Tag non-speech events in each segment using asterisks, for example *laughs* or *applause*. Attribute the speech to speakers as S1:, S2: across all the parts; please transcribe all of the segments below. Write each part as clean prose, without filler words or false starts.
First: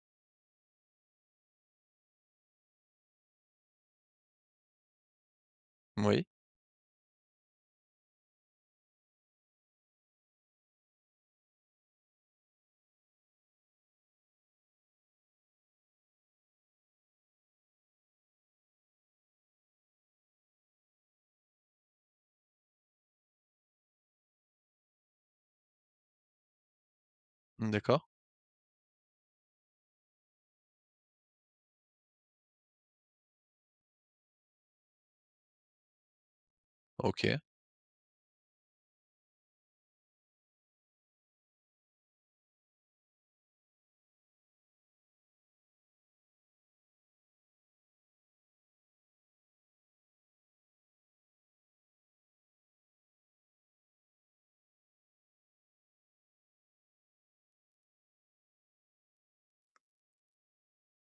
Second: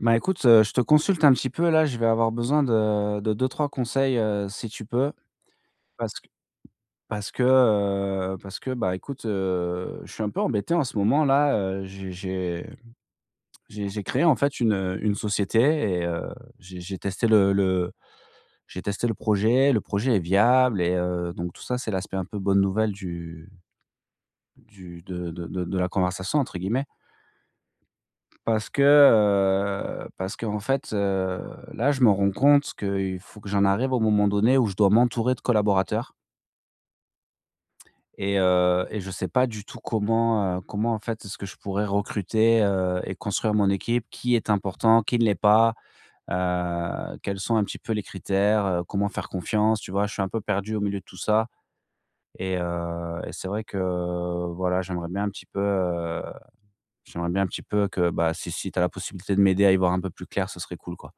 S1: Bah, écoute, je te consulte un petit peu là, je vais avoir besoin de 2-3 conseils, si tu peux. Parce
S2: Oui,
S1: que parce que, parce que, bah, écoute, Je suis un peu embêté en ce moment là, j'ai créé en fait une société et j'ai testé le j'ai testé le projet est viable et donc tout ça, c'est l'aspect un peu «bonne nouvelle» du de la conversation entre guillemets.
S2: d'accord.
S1: Parce que en fait, là, je me rends compte qu'il faut que j'en arrive au moment donné où je dois m'entourer de collaborateurs
S2: OK.
S1: et je ne sais pas du tout comment, comment, en fait, est-ce que je pourrais recruter, et construire mon équipe? Qui est important? Qui ne l'est pas? Quels sont un petit peu les critères? Comment faire confiance? Tu vois? Je suis un peu perdu au milieu de tout ça et c'est vrai que, voilà, j'aimerais bien un petit peu que, bah, si si tu as la possibilité de m'aider à y voir un peu plus clair, ce serait cool, quoi.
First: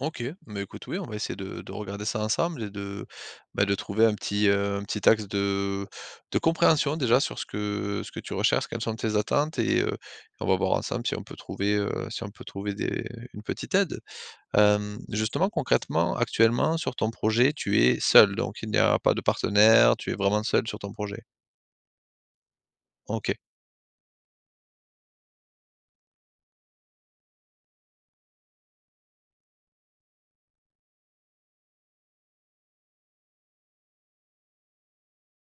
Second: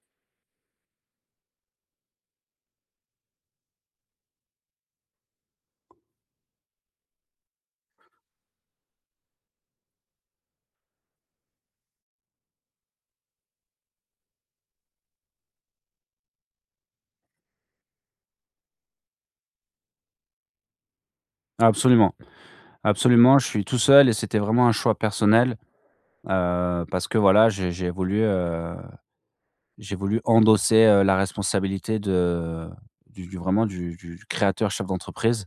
S2: OK, mais écoute, oui, on va essayer de regarder ça ensemble et de trouver un petit axe de compréhension déjà sur ce que tu recherches, quelles sont tes attentes et on va voir ensemble si on peut trouver, si on peut trouver des une petite aide. Justement, concrètement, actuellement, sur ton projet, tu es seul, donc il n'y a pas de partenaire, tu es vraiment seul sur ton projet?
S1: Absolument,
S2: OK,
S1: absolument, je suis tout seul et c'était vraiment un choix personnel, parce que voilà, j'ai voulu endosser, la responsabilité de du vraiment du créateur chef d'entreprise,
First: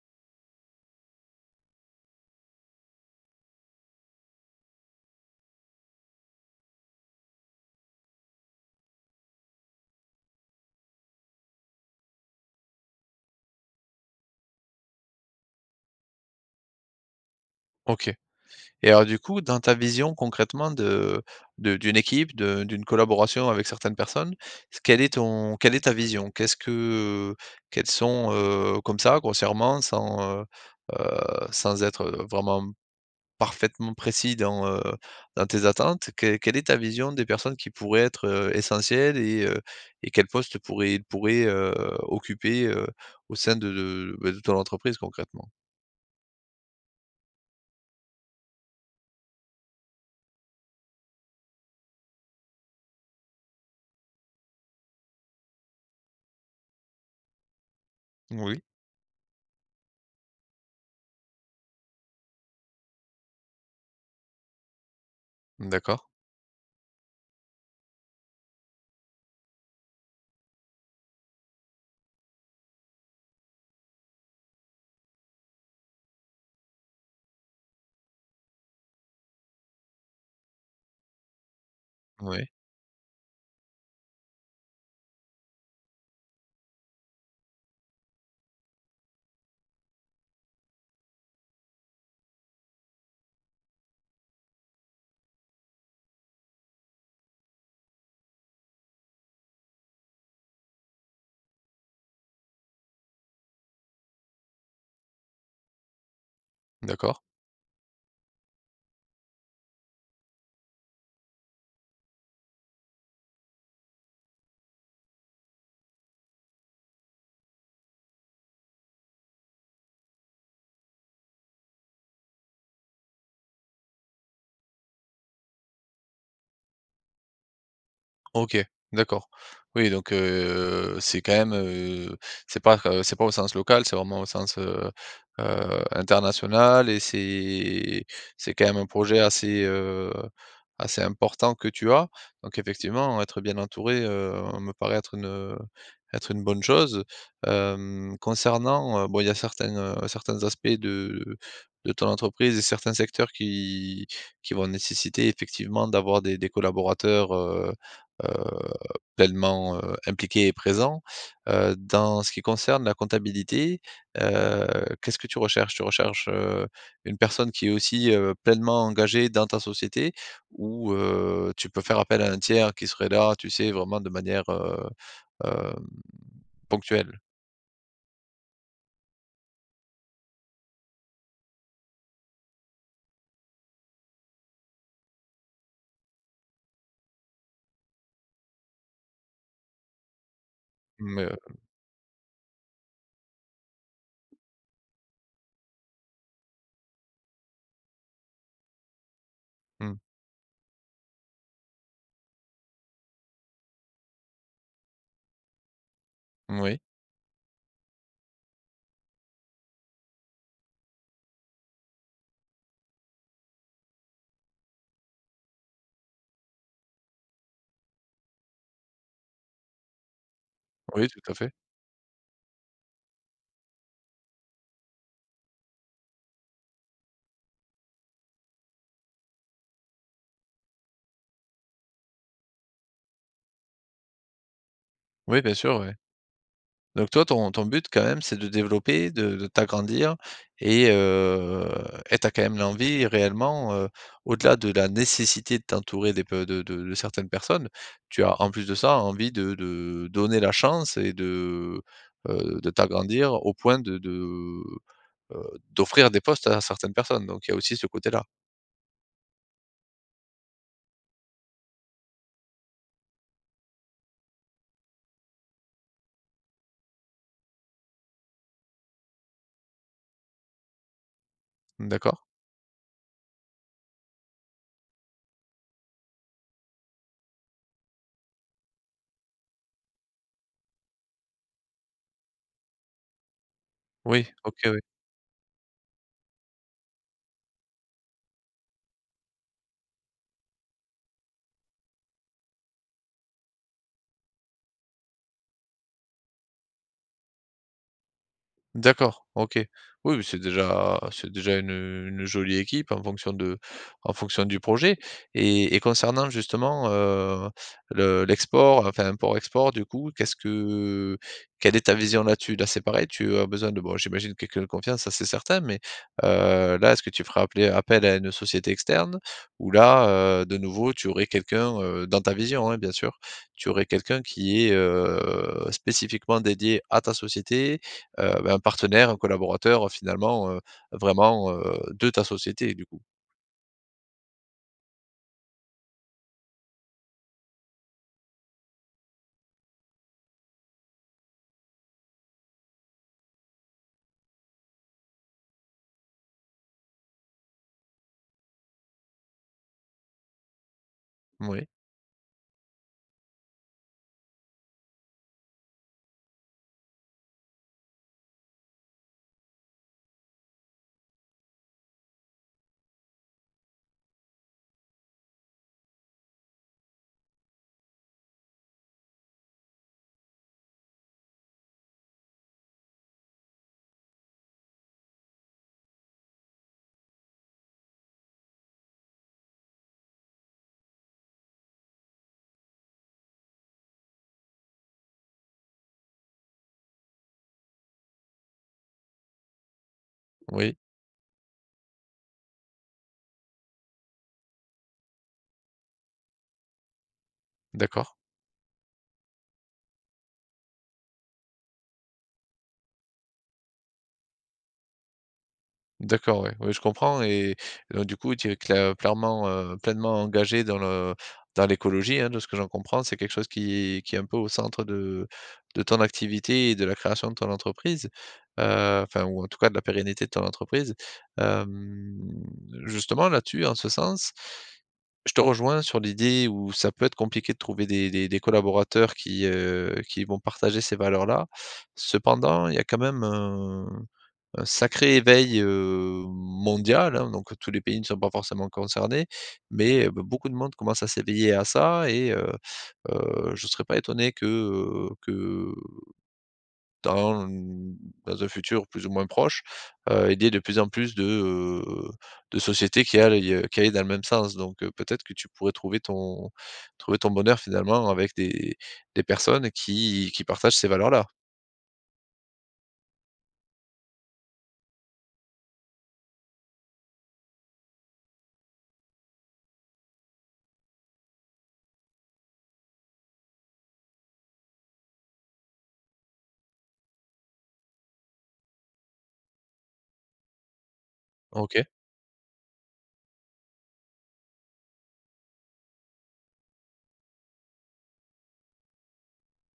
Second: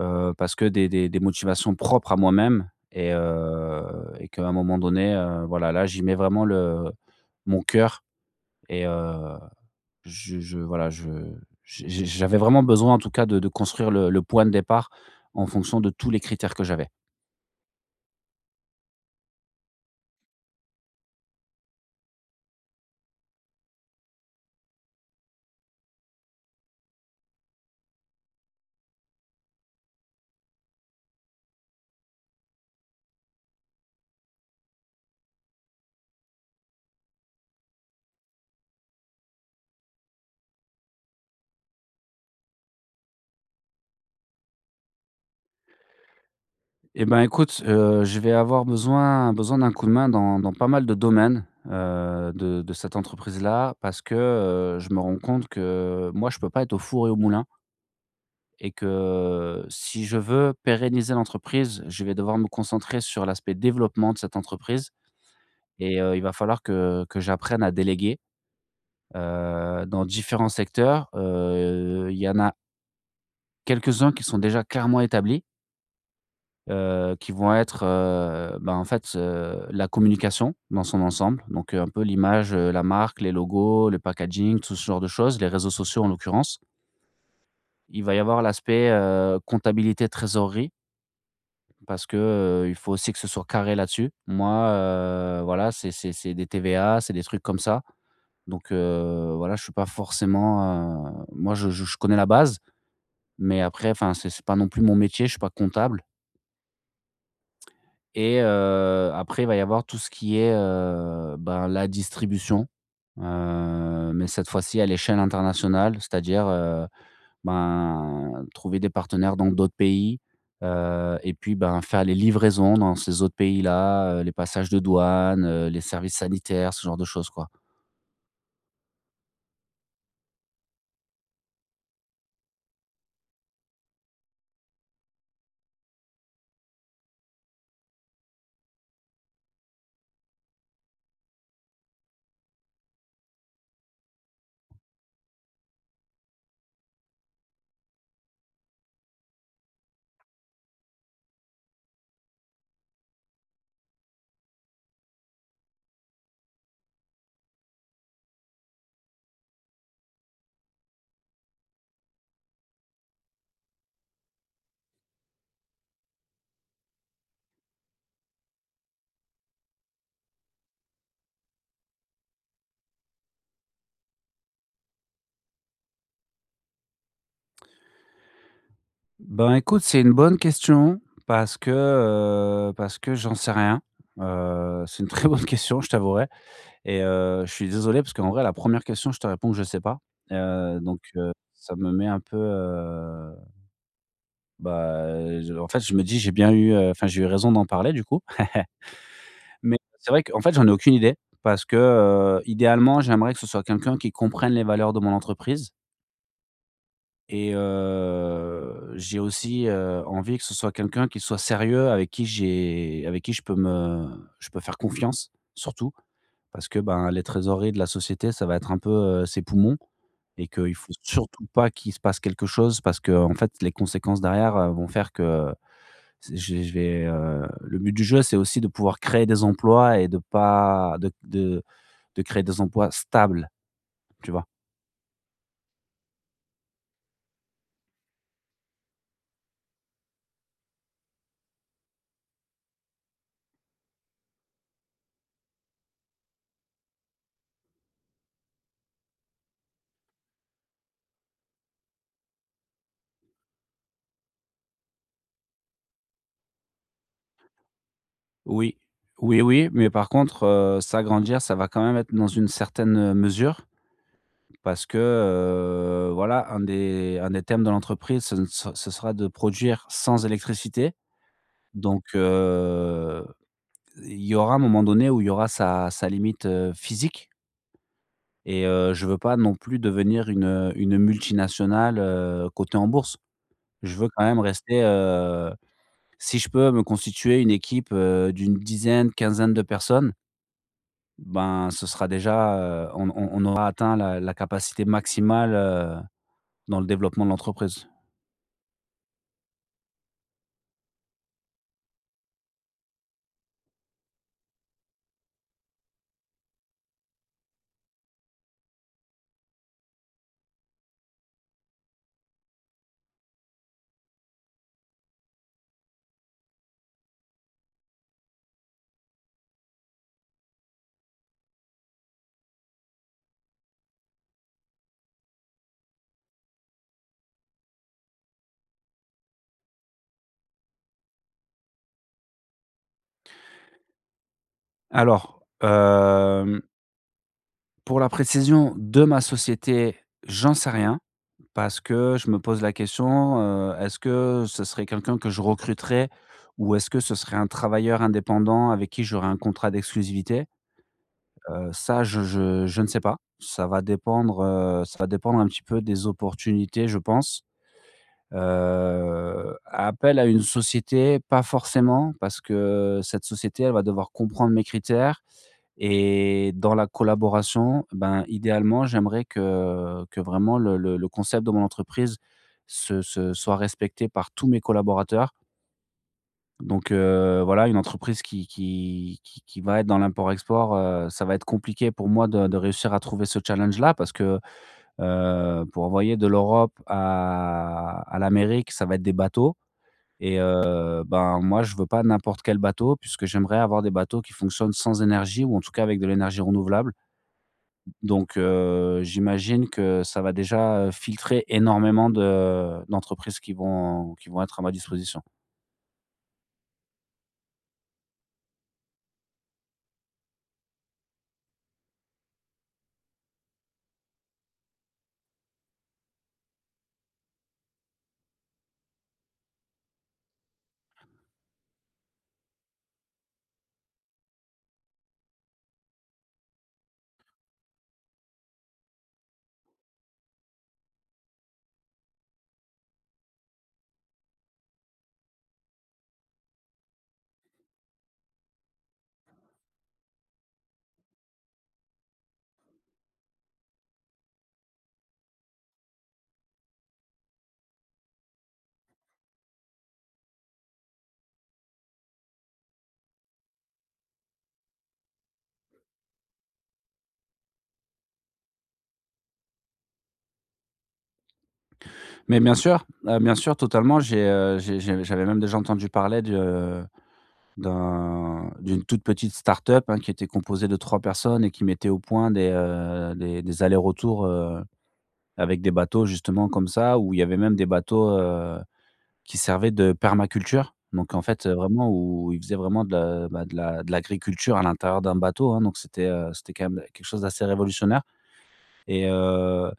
S1: parce que des motivations propres à moi-même et qu'à un moment donné, voilà, là, j'y mets vraiment le mon cœur et je voilà, je j'ai j'avais vraiment besoin en tout cas de construire le point de départ en fonction de tous les critères que j'avais.
S2: OK. Et alors du coup, dans ta vision concrètement de d'une équipe, de d'une collaboration avec certaines personnes, s quelle est ton quelle est ta vision? Qu'est-ce que quels sont, comme ça, grossièrement, sans être vraiment parfaitement précis dans, dans tes attentes, quelle est ta vision des personnes qui pourraient être, essentielles, et quel poste pourraient ils pourraient, occuper, au sein de de ton entreprise concrètement?
S1: Eh ben, écoute, je vais avoir besoin d'un coup de main dans pas mal de domaines, de cette entreprise-là parce que, je me rends compte que moi, je peux pas être au four et au moulin
S2: Oui,
S1: et que si je veux pérenniser l'entreprise, je vais devoir me concentrer sur l'aspect développement de cette entreprise et
S2: d'accord,
S1: il va falloir que j'apprenne à déléguer, dans différents secteurs. Il y en a quelques-uns qui sont déjà clairement établis. Qui vont être, la communication dans son ensemble, donc un peu
S2: oui,
S1: l'image, la marque, les logos, le packaging, tout ce genre de choses, les réseaux sociaux en l'occurrence. Il va y avoir l'aspect, comptabilité, trésorerie parce que, il faut aussi que ce soit carré là-dessus. Moi, voilà, c'est des TVA, c'est des trucs comme ça, donc voilà, je suis pas forcément, moi je connais la base, mais après, enfin, c'est pas non plus mon métier, je suis pas comptable.
S2: d'accord.
S1: Et après, il va y avoir tout ce qui est, ben, la distribution, mais cette fois-ci à l'échelle internationale, c'est-à-dire, ben, trouver des partenaires dans d'autres pays, et puis, ben, faire les livraisons dans ces autres pays-là, les passages de douane, les services sanitaires, ce genre de choses, quoi.
S2: OK, d'accord. Oui, donc c'est quand même, c'est pas au sens local, c'est vraiment au sens, international et c'est quand même un projet assez, assez important que tu as. Donc effectivement, être bien entouré, me paraît être une bonne chose. Concernant, bon, il y a certains, certains aspects de ton entreprise et certains secteurs qui vont nécessiter effectivement d'avoir des collaborateurs, heu, pleinement, impliqué et présent. Dans ce qui concerne la comptabilité, heu, qu'est-ce que tu recherches? Tu recherches, une personne qui est aussi, pleinement engagée dans ta société, ou, tu peux faire appel à un tiers qui serait là, tu sais, vraiment de manière, hem, ponctuelle?
S1: Ben, écoute, c'est une bonne question parce que j'en sais rien. C'est une très bonne *laughs* question, je t'avouerai. Et je suis désolé parce qu'en vrai, la première question, je te réponds que je sais pas. Heu, donc
S2: Mais,
S1: heu,
S2: heu,
S1: ça me met un peu, bah, je en fait, je me dis: «J'ai bien eu, enfin, j'ai eu raison d'en parler, du coup». *laughs* Mais
S2: mmh,
S1: c'est vrai qu'en fait, j'en ai aucune idée parce que, idéalement, j'aimerais que ce soit quelqu'un qui comprenne les valeurs de mon entreprise
S2: moui,
S1: et j'ai aussi, envie que ce soit quelqu'un qui soit sérieux, avec qui je peux faire confiance, surtout. Parce que, ben, les trésoreries de la société, ça va être un peu, ses poumons et qu'il faut
S2: oui, tout à
S1: surtout
S2: fait.
S1: pas qu'il se passe quelque chose parce que en fait, les conséquences derrière, vont faire que c'est je vais, le but du jeu, c'est aussi de pouvoir créer des emplois et de pas de de créer des emplois stables, tu vois?
S2: Oui, bien sûr, ouais. Donc toi, ton but quand même, c'est de développer, de t'agrandir et t'as quand même l'envie réellement, au-delà de la nécessité de t'entourer des pe de certaines personnes, tu as en plus de ça envie de donner la chance et de t'agrandir au point de heu, d'offrir des postes à certaines personnes, donc il y a aussi ce côté-là.
S1: Oui, oui, oui, mais par contre, s'agrandir, ça va quand même être dans une certaine, mesure parce que, voilà, un des thèmes de l'entreprise, ce ne ce ce sera de produire sans électricité. Donc,
S2: D'accord.
S1: il y aura un moment donné où il y aura sa limite, physique et je veux pas non plus devenir une multinationale, cotée en bourse. Je veux quand
S2: Oui,
S1: même
S2: OK, oui.
S1: rester, si je peux me constituer une équipe, d'une dizaine, quinzaine de personnes, ben, ce sera déjà, on aura atteint la capacité maximale, dans le développement de l'entreprise.
S2: D'accord, OK. Oui, oui, c'est déjà une jolie équipe en fonction de en fonction du projet. Et concernant justement, le l'export, enfin import-export du coup, qu'est-ce que quelle est ta vision là-dessus? Là, c'est pareil, tu as besoin de bon, j'imagine quelqu'un de confiance, ça c'est certain, mais, là, est-ce que tu ferais appel à une société externe? Ou là, de nouveau, tu aurais quelqu'un, dans ta vision, hein, bien sûr, tu aurais quelqu'un qui est, spécifiquement dédié à ta société, un partenaire, un collaborateur, finalement, vraiment, de ta société, du coup.
S1: Alors, pour la précision de ma société, j'en sais rien. Parce que je me pose la question, est-ce que ce serait quelqu'un que je recruterais ou est-ce que ce serait un travailleur indépendant avec qui j'aurais un contrat d'exclusivité?
S2: Oui,
S1: Ça je ne sais pas. Ça va dépendre un petit peu des opportunités, je pense. Appel à une société, pas forcément, parce que cette société, elle va devoir comprendre mes critères et dans la collaboration, ben, idéalement, j'aimerais que vraiment le concept de mon entreprise se soit respecté par tous mes collaborateurs. Donc voilà, une entreprise qui va être dans l'import-export, ça va être compliqué pour moi de réussir à trouver ce challenge-là parce que, pour envoyer de l'Europe à l'Amérique, ça va être des bateaux et
S2: oui,
S1: ben, moi, je veux pas n'importe quel bateau puisque j'aimerais avoir des bateaux qui fonctionnent sans énergie ou en tout cas avec de l'énergie renouvelable.
S2: d'accord.
S1: Donc j'imagine que ça va déjà, filtrer énormément de d'entreprises qui vont être à ma disposition.
S2: D'accord, ouais, ouais, je comprends. Et donc du coup, tu es clairement, pleinement engagé dans le dans l'écologie, hein, de ce que j'en comprends. C'est quelque chose qui est un peu au centre de ton activité et de la création de ton entreprise, enfin, ou en tout cas de la pérennité de ton entreprise. Hem, Justement là-dessus, en ce sens, je te rejoins sur l'idée où ça peut être compliqué de trouver des collaborateurs qui vont partager ces valeurs-là. Cependant, il y a quand même un sacré éveil, mondial, hein, donc tous les pays ne sont pas forcément concernés, mais, beaucoup de monde commence à s'éveiller à ça, et je ne serais pas étonné que dans mmh, dans un futur plus ou moins proche, il y ait de plus en plus heu, de sociétés qui aillent dans le même sens, donc peut-être que tu pourrais trouver ton bonheur finalement avec des personnes qui partagent ces valeurs-là.
S1: Mais bien sûr, totalement, j'avais même déjà entendu parler de d'un d'une toute petite start-up, hein, qui était composée de 3 personnes et qui mettait au point des, des allers-retours, avec des bateaux justement comme ça, où il y avait même des bateaux, qui servait de permaculture, donc en fait,
S2: OK.
S1: vraiment où ils faisaient vraiment de la de l'agriculture à l'intérieur d'un bateau, hein, donc c'était, c'était quand même quelque chose d'assez révolutionnaire et heu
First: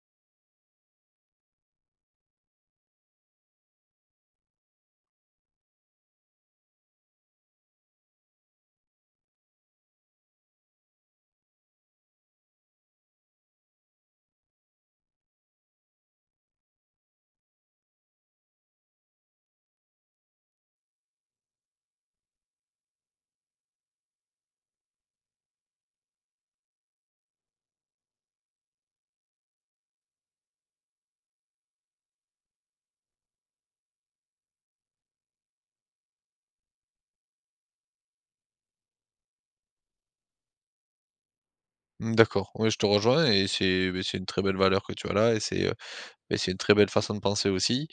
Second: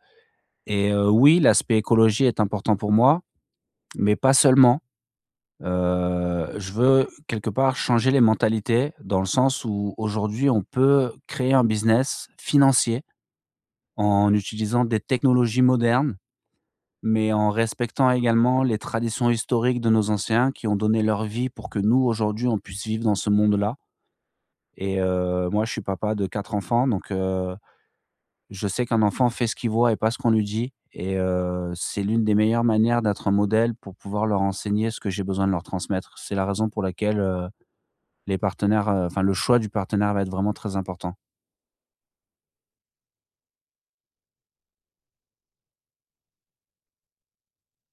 S1: et oui, l'aspect écologie est important pour moi, mais pas seulement. Je veux quelque part changer les mentalités dans le sens où aujourd'hui on peut créer un business financier en utilisant des technologies modernes mais en respectant également les traditions historiques de nos anciens qui ont donné leur vie pour que nous, aujourd'hui, on puisse vivre dans ce monde-là. Et moi, je suis papa de 4 enfants, donc je sais qu'un enfant fait ce qu'il voit et pas ce qu'on lui dit et c'est l'une des meilleures manières d'être un modèle pour pouvoir leur enseigner ce que j'ai besoin de leur transmettre. C'est la raison pour laquelle, les partenaires, enfin, le choix du partenaire va être vraiment très important.
S2: Mmh, d'accord. Oui, je te rejoins, et c'est beh, c'est une très belle valeur que tu as là, et c'est, beh, c'est une très belle façon de penser aussi.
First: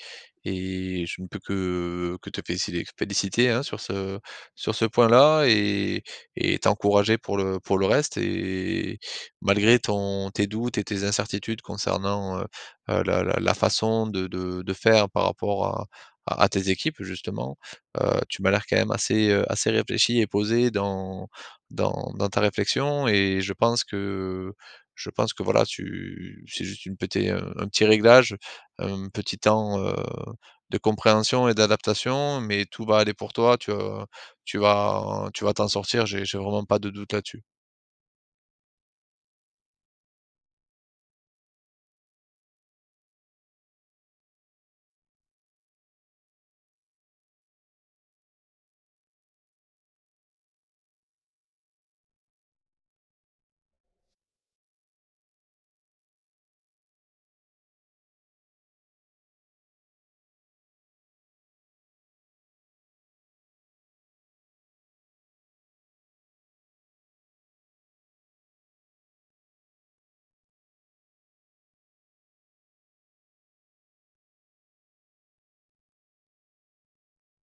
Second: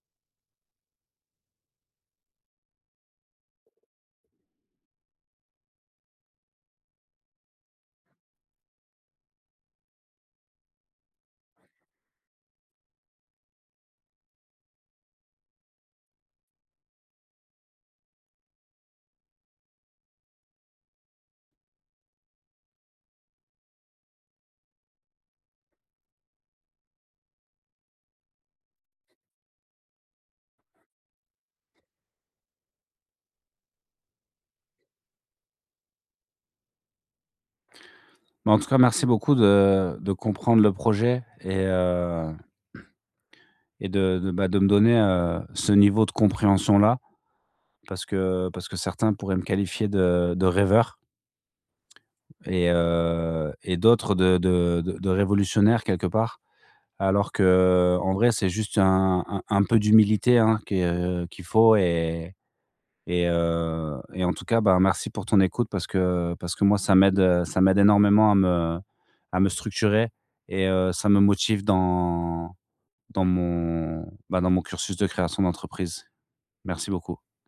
S2: Et je ne peux que te féliciter, hein, sur ce point-là, et t'encourager pour le reste. Et malgré ton tes doutes et tes incertitudes concernant, la façon de faire par rapport à tes équipes justement, tu m'as l'air quand même assez, assez réfléchi et posé dans dans ta réflexion. Et je pense que voilà, tu c'est juste une petite, un petit réglage, un petit temps, de compréhension et d'adaptation, mais tout va aller pour toi. Tu vas t'en sortir, j'ai vraiment pas de doute là-dessus.
S1: Mais en tout cas, merci beaucoup de comprendre le projet et de, bah, de me donner, ce niveau de compréhension-là. Parce que certains pourraient me qualifier de rêveur et d'autres de révolutionnaire quelque part. Alors que en vrai, c'est juste un peu d'humilité, hein, que qu'il faut et en tout cas, ben, merci pour ton écoute parce que moi ça m'aide énormément à me structurer et ça me motive dans dans mon cursus de création d'entreprise. Merci beaucoup.